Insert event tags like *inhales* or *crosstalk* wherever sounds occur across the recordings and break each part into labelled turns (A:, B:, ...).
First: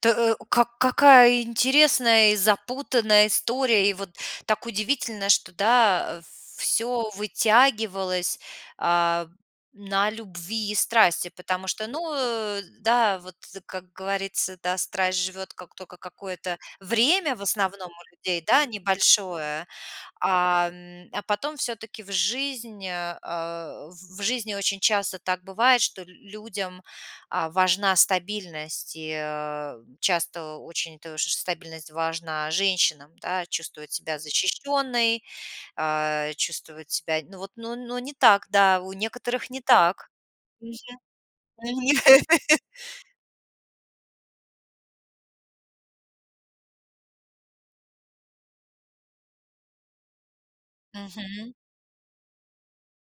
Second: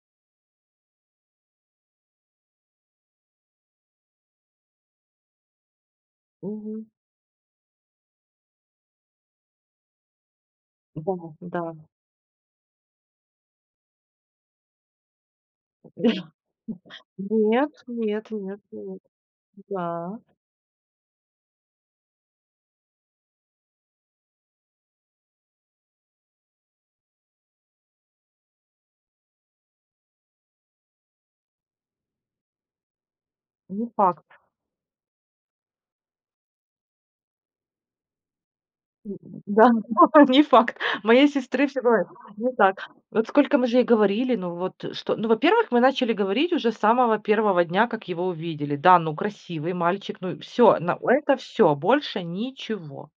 A: Тэ э у как какая интересная и запутанная история. И вот так удивительно, что, да, а,
B: Мгм.
A: всё вытягивалось, а, на любви и
B: Да,
A: страсти. Потому что,
B: да.
A: ну, э, да, вот, как говорится, да, страсть живёт как только какое-то время в
B: Нет
A: основном у
B: нет
A: людей,
B: нет
A: да,
B: нет.
A: небольшое,
B: Так.
A: а, м, а потом всё-таки в жизнь, а а, в в жизни очень часто так бывает, что л людям, а, важна стабильность, и, э, часто очень тож стабильность важна женщинам, да,
B: Не
A: чувствовать себя
B: факт.
A: защищенной, а, чувствовать себя, ну вот, ну, ну, не так, да, у
B: М,
A: некоторых не
B: м-да. Ну
A: так.
B: то есть. Не факт.
A: Мгм.
B: У моей сестры всё
A: Мгм.
B: бывает не
A: *laughs*
B: так. Вот сколько мы же ей говорили, ну вот что? Ну, во-первых, мы начали говорить уже с самого 1 дня, как его увидели. Да, ну красивый мальчик. Ну и всё, но это
A: Мгм.
B: всё, больше ничего.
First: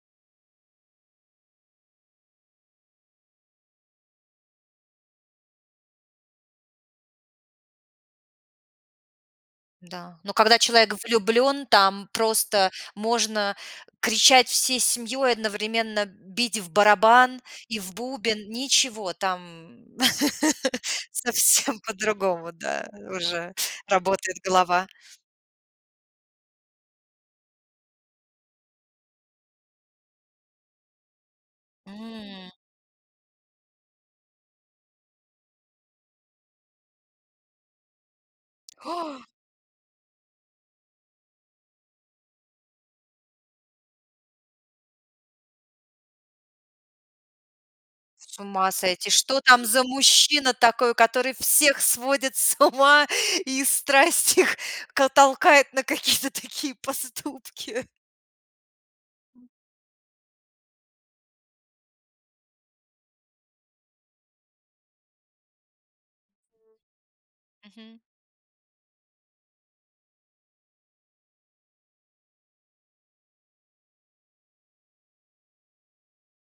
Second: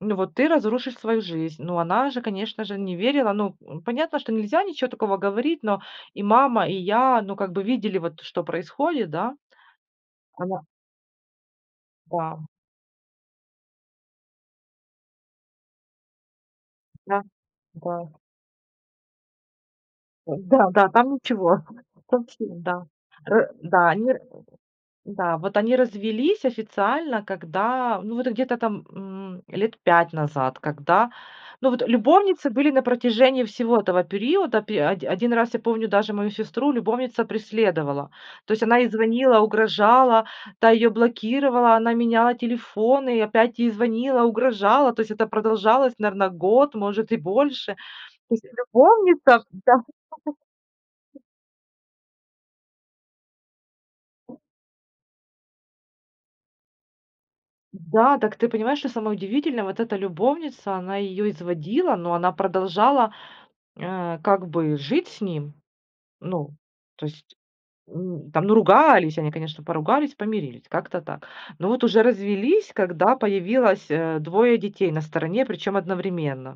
B: Ну вот ты разрушишь свою жизнь. Ну она же, конечно же, не верила. Ну, м, понятно, что нельзя ничего такого говорить, но и мама, и я, ну, как бы видели вот, что происходит, да.
A: Да, но когда
B: Она
A: человек влюблен, там
B: Да, м.
A: просто можно кричать всей семьей, одновременно бить в
B: Да,
A: барабан и в
B: да.
A: бубен. Ничего, там.
B: Ой,
A: *laughs*
B: да, да. Там ничего,
A: Совсем
B: точно
A: по-другому,
B: да,
A: да,
B: э,
A: уже
B: да, они ра
A: работает голова.
B: да, вот они развелись официально, когда, ну вот где-то там, м, 5 лет назад, когда Ну вот, любовницы
A: М.
B: были на протяжении всего этого периода. Пе оди один раз я помню, даже мою сестру любовница преследовала. То есть она ей
A: *inhales*
B: звонила, угрожала, та её блокировала, она меняла телефоны и опять ей звонила, угрожала. То есть это продолжалось, наверно, год, может и больше. То
A: С
B: есть
A: ума сойти! Что
B: любовница
A: там
B: Да.
A: за мужчина такой,
B: *laughs*
A: который всех сводит с ума и страсть их к толкает на какие-то такие поступки?
B: Да, так ты понимаешь, что самое удивительное, вот эта любовница, она ее изводила, но она продолжала, э, как бы жить с ним. Ну то есть,
A: Мгм.
B: м, там, ну, ругались они, конечно, поругались, помирились. Как-то так. Но вот уже развелись, когда появилось, э, 2 детей на стороне, причём одновременно.